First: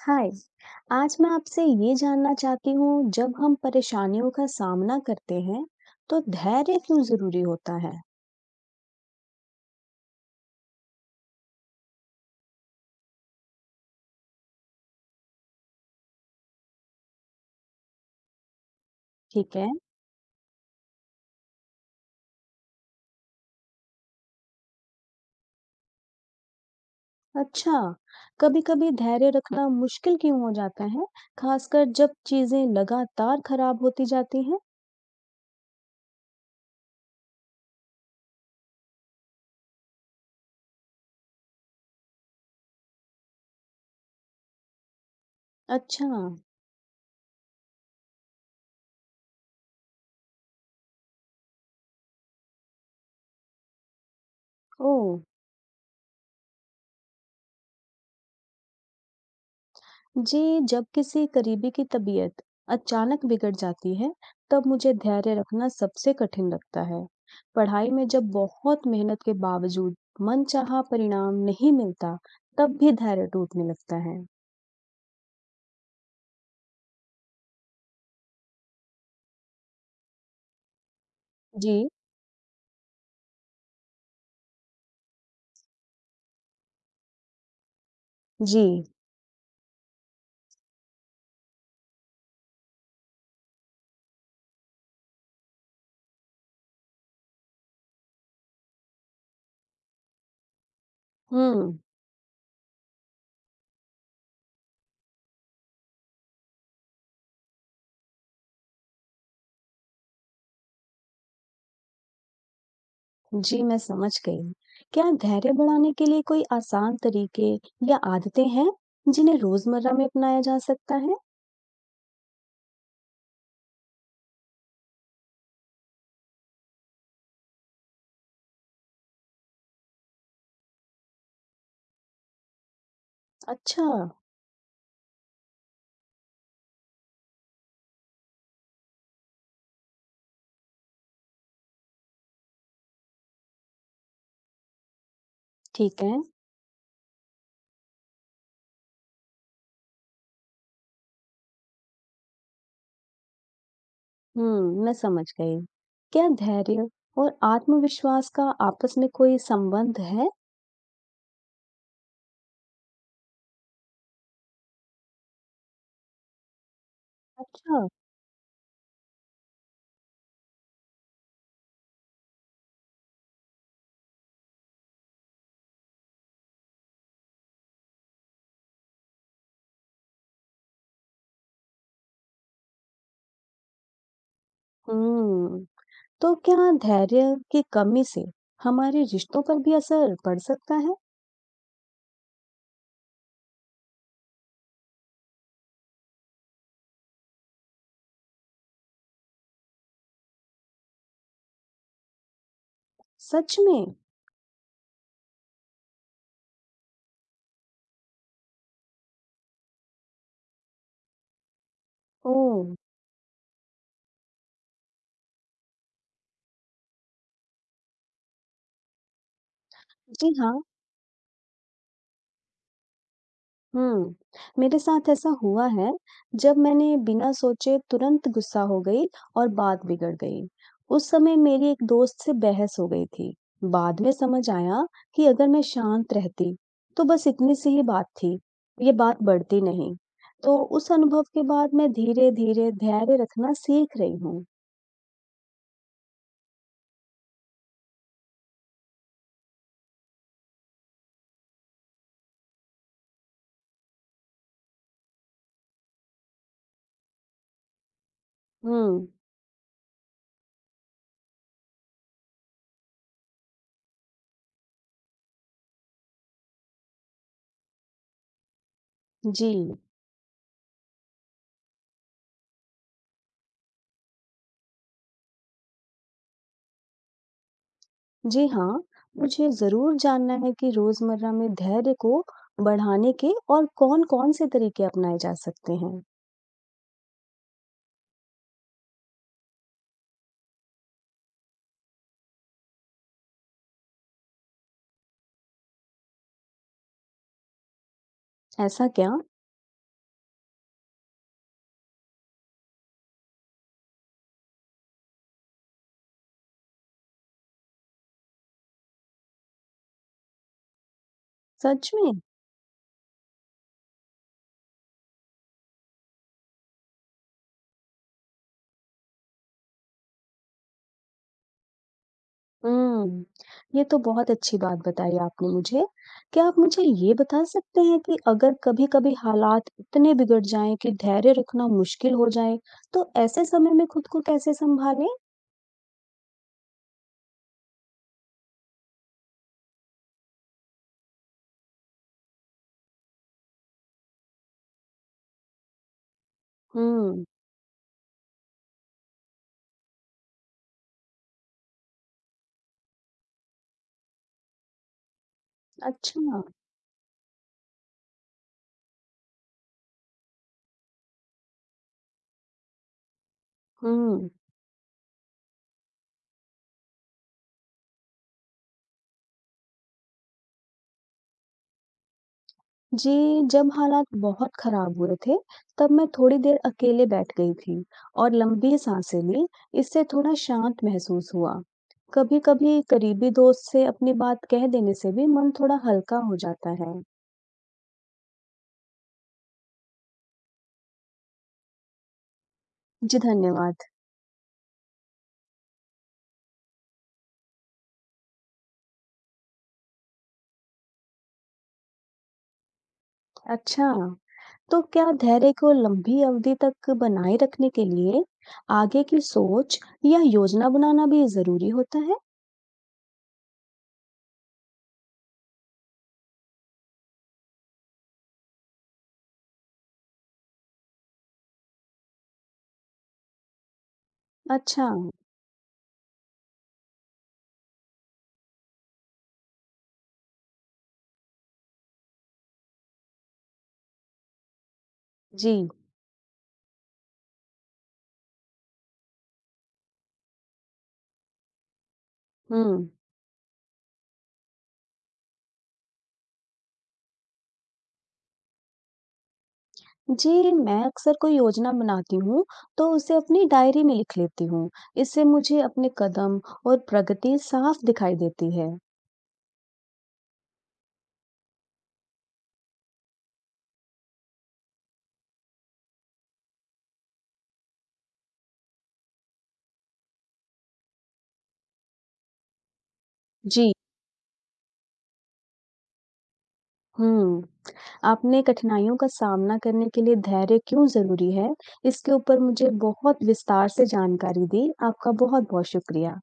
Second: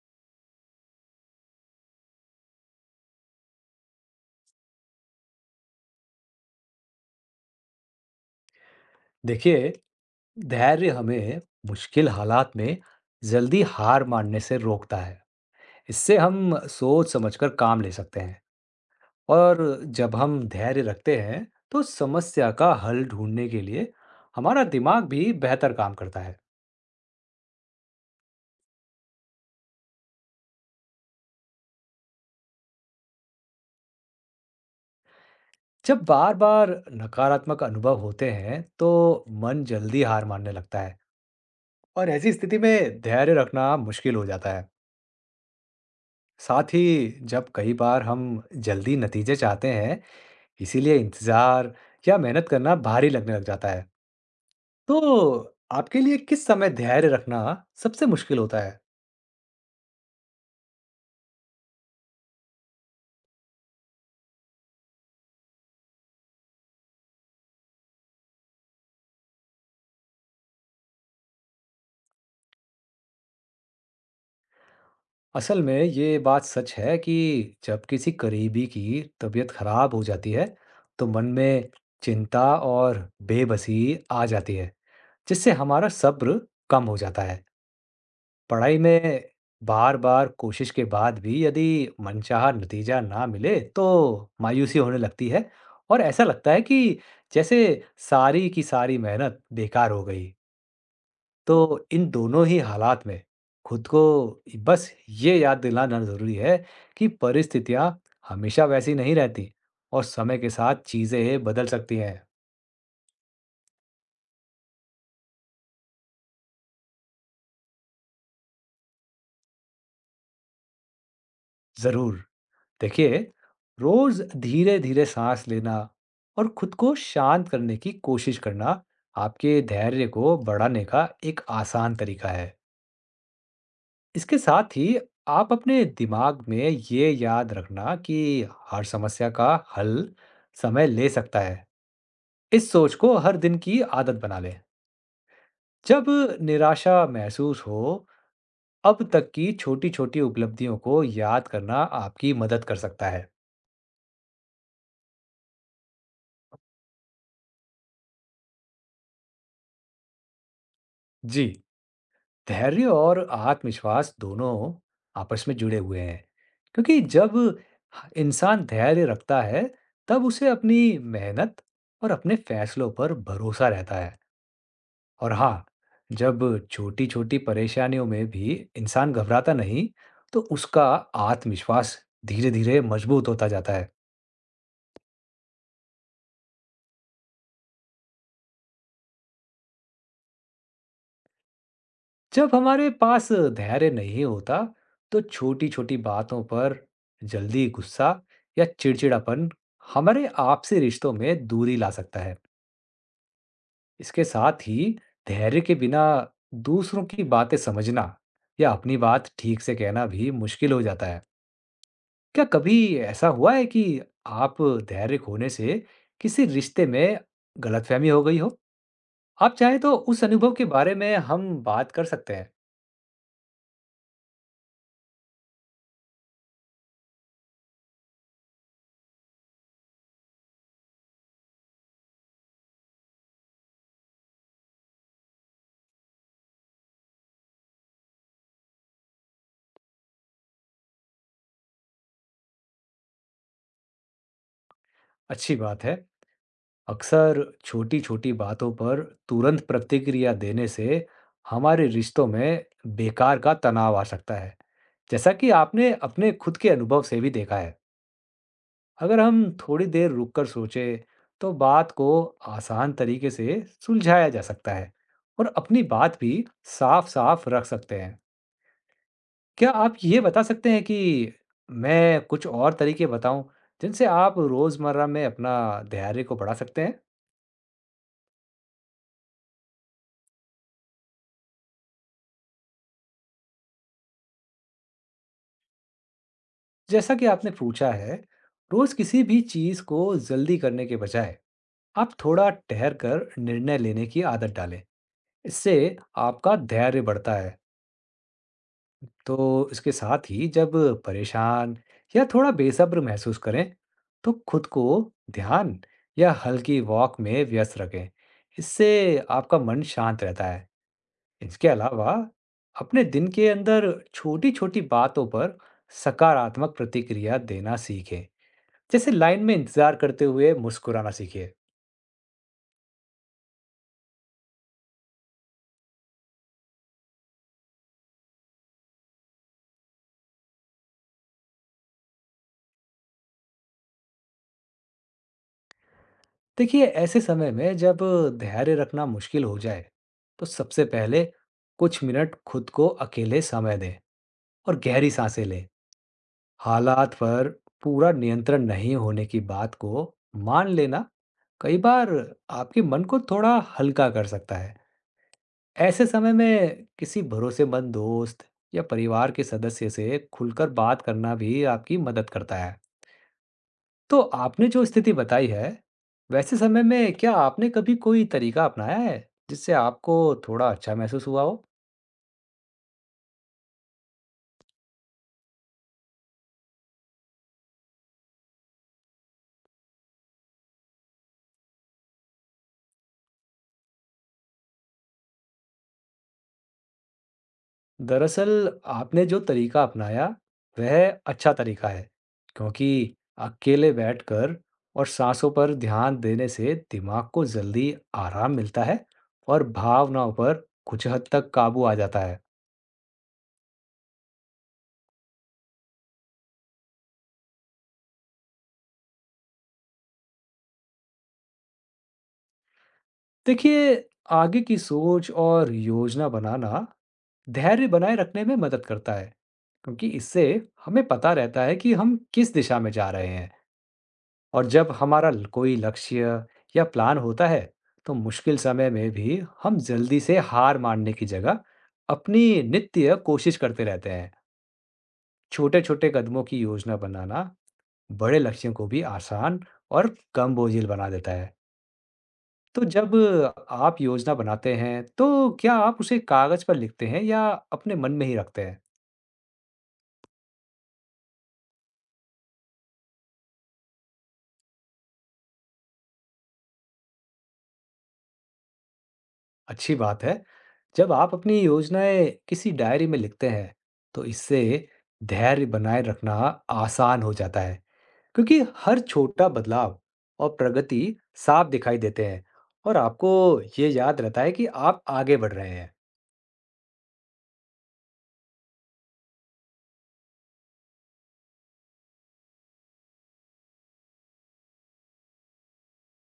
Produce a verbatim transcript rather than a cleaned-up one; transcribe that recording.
हाय। आज मैं आपसे ये जानना चाहती हूँ, जब हम परेशानियों का सामना करते हैं तो धैर्य क्यों जरूरी होता है। देखिए, धैर्य हमें मुश्किल हालात में जल्दी हार मानने से रोकता है। इससे हम सोच समझकर काम ले सकते हैं ठीक और है। जब हम धैर्य रखते हैं, तो समस्या का हल ढूंढने के लिए हमारा दिमाग भी बेहतर काम करता है। अच्छा, कभी-कभी धैर्य रखना मुश्किल क्यों हो जाता है, खासकर जब चीजें लगातार खराब होती जाती हैं। जब बार-बार नकारात्मक अनुभव होते हैं, तो मन जल्दी हार मानने लगता है और ऐसी स्थिति में धैर्य रखना मुश्किल हो जाता है। अच्छा। साथ ही जब कई बार हम जल्दी नतीजे चाहते हैं, इसीलिए इंतज़ार या मेहनत करना भारी लगने लग जाता है। ओ। तो आपके लिए किस समय धैर्य रखना सबसे मुश्किल होता है? जी, जब किसी करीबी की तबीयत अचानक बिगड़ जाती है, तब मुझे धैर्य रखना सबसे कठिन लगता है। पढ़ाई में जब बहुत मेहनत के बावजूद मनचाहा परिणाम नहीं मिलता, तब भी धैर्य टूटने लगता है। असल में ये बात सच है कि जब किसी करीबी की तबीयत खराब हो जाती है, तो मन में जी। चिंता और बेबसी आ जाती है, जिससे हमारा सब्र कम हो जाता है। जी। पढ़ाई में बार-बार कोशिश के बाद भी यदि मनचाहा नतीजा ना मिले तो मायूसी होने लगती है और ऐसा लगता है कि जैसे सारी की सारी मेहनत बेकार हो गई। हम्म। तो इन दोनों ही हालात में खुद को बस ये याद दिलाना ज़रूरी है कि परिस्थितियाँ हमेशा वैसी नहीं रहती और समय के साथ चीज़ें बदल सकती हैं। जी, मैं समझ गई। क्या धैर्य बढ़ाने के लिए कोई आसान तरीके या आदतें हैं, जिन्हें रोजमर्रा में अपनाया जा सकता है? ज़रूर। देखिए, रोज धीरे धीरे सांस लेना और खुद को शांत करने की कोशिश करना आपके धैर्य को बढ़ाने का एक आसान तरीका है। अच्छा। इसके साथ ही आप अपने दिमाग में ये याद रखना कि हर समस्या का हल समय ले सकता है, इस सोच को हर दिन की आदत बना लें। ठीक जब है। निराशा महसूस हो, अब तक की छोटी छोटी उपलब्धियों को याद करना आपकी मदद कर सकता है। हुँ, मैं समझ गई। क्या धैर्य और आत्मविश्वास का आपस में कोई संबंध है? जी, धैर्य और आत्मविश्वास दोनों आपस में जुड़े हुए हैं, क्योंकि जब अच्छा। ह- इंसान धैर्य रखता है, तब उसे अपनी मेहनत और अपने फैसलों पर भरोसा रहता है। और हाँ, जब छोटी छोटी परेशानियों में भी इंसान घबराता नहीं, तो उसका आत्मविश्वास धीरे धीरे मजबूत होता जाता है। हुँ। तो क्या धैर्य की कमी से हमारे रिश्तों पर भी असर पड़ सकता है? जब हमारे पास धैर्य नहीं होता, तो छोटी-छोटी बातों पर जल्दी गुस्सा या चिड़चिड़ापन हमारे आपसी रिश्तों में दूरी ला सकता है। सच में? इसके साथ ही धैर्य के बिना दूसरों की बातें समझना या अपनी बात ठीक से कहना भी मुश्किल हो जाता है। क्या ओह! कभी ऐसा हुआ है कि आप धैर्य खोने से किसी रिश्ते में गलतफहमी हो गई हो? आप चाहें तो उस जी हाँ। अनुभव के बारे में हम बात कर सकते हैं। हुँ। मेरे साथ ऐसा हुआ है, जब मैंने बिना सोचे तुरंत गुस्सा हो गई और बात बिगड़ गई। उस समय मेरी एक दोस्त से बहस हो गई थी। बाद में समझ आया कि अगर मैं शांत रहती, तो बस इतनी सी ही बात थी, ये बात बढ़ती नहीं। तो उस अनुभव के बाद मैं धीरे-धीरे धैर्य रखना सीख रही हूँ। अच्छी बात है। अक्सर छोटी-छोटी बातों पर तुरंत प्रतिक्रिया देने से हमारे रिश्तों में बेकार का तनाव आ सकता है, जैसा कि आपने अपने खुद के अनुभव से भी देखा है। हुँ। अगर हम थोड़ी देर रुककर सोचें, तो बात को आसान तरीके से सुलझाया जा सकता है और अपनी बात भी साफ-साफ रख सकते हैं। जी। क्या आप ये बता सकते हैं कि मैं कुछ और तरीके बताऊं, जिनसे आप रोज़मर्रा में अपना धैर्य को बढ़ा सकते हैं? जी हाँ, मुझे ज़रूर जानना है कि रोज़मर्रा में धैर्य को बढ़ाने के और कौन-कौन से तरीके अपनाए जा सकते हैं। जैसा कि आपने पूछा है, रोज किसी भी चीज को जल्दी करने के बजाय आप थोड़ा ठहर कर निर्णय लेने की आदत डालें। इससे आपका धैर्य बढ़ता है। ऐसा क्या? तो इसके साथ ही जब परेशान या थोड़ा बेसब्र महसूस करें, तो खुद को ध्यान या हल्की वॉक में व्यस्त रखें। इससे आपका मन शांत रहता है। इसके सच में? अलावा अपने दिन के अंदर छोटी-छोटी बातों पर सकारात्मक प्रतिक्रिया देना सीखें। जैसे लाइन में इंतजार करते हुए मुस्कुराना सीखिए। हुँ, ये तो बहुत अच्छी बात बताई आपने मुझे। क्या आप मुझे ये बता सकते हैं कि अगर कभी-कभी हालात इतने बिगड़ जाएँ कि धैर्य रखना मुश्किल हो जाए, तो ऐसे समय में खुद को कैसे सँभालें? देखिए, ऐसे समय में जब धैर्य रखना मुश्किल हो जाए, तो सबसे पहले कुछ मिनट खुद को अकेले समय दें और गहरी सांसें लें। हालात हुँ। पर पूरा नियंत्रण नहीं होने की बात को मान लेना कई बार आपके मन को थोड़ा हल्का कर सकता है। ऐसे अच्छा। समय में किसी भरोसेमंद दोस्त या परिवार के सदस्य से खुलकर बात करना भी आपकी मदद करता है। तो हुँ। आपने जो स्थिति बताई है, वैसे समय में क्या आपने कभी कोई तरीका अपनाया है, जिससे आपको थोड़ा अच्छा महसूस हुआ हो? जी, जब हालात बहुत खराब हुए थे, तब मैं थोड़ी देर अकेले बैठ गई थी और लंबी सांसें ली, इससे थोड़ा शांत महसूस हुआ। कभी-कभी करीबी दोस्त से अपनी बात कह देने से भी मन थोड़ा हल्का हो जाता है। दरअसल आपने जो तरीका अपनाया, वह अच्छा तरीका है, क्योंकि जी, धन्यवाद। अकेले बैठकर और साँसों पर ध्यान देने से दिमाग को जल्दी आराम मिलता है और भावनाओं पर कुछ हद तक काबू आ जाता है। अच्छा, तो क्या धैर्य को लंबी अवधि तक बनाए रखने के लिए आगे की सोच या योजना बनाना भी ज़रूरी होता है? देखिए, आगे की सोच और योजना बनाना धैर्य बनाए रखने में मदद करता है, क्योंकि इससे हमें पता रहता है कि हम किस दिशा में जा रहे हैं। और अच्छा। जब हमारा ल- कोई लक्ष्य या प्लान होता है, तो मुश्किल समय में भी हम जल्दी से हार मानने की जगह अपनी नित्य कोशिश करते रहते हैं। जी। छोटे छोटे कदमों की योजना बनाना बड़े लक्ष्यों को भी आसान और कम बोझिल बना देता है। तो हुँ। जब आप योजना बनाते हैं, तो क्या आप उसे कागज पर लिखते हैं या अपने मन में ही रखते हैं? जी, मैं अक्सर कोई योजना बनाती हूँ, तो उसे अपनी डायरी में लिख लेती हूँ। इससे मुझे अपने कदम और प्रगति साफ दिखाई देती है। अच्छी बात है। जब आप अपनी योजनाएँ किसी डायरी में लिखते हैं, तो इससे धैर्य बनाए रखना आसान हो जाता है, क्योंकि हर छोटा बदलाव और प्रगति साफ दिखाई देते हैं और आपको जी। ये याद रहता है कि आप आगे बढ़ रहे हैं। हुँ, आपने कठिनाइयों का सामना करने के लिए धैर्य क्यों ज़रूरी है, इसके ऊपर मुझे बहुत विस्तार से जानकारी दी। आपका बहुत-बहुत शुक्रिया।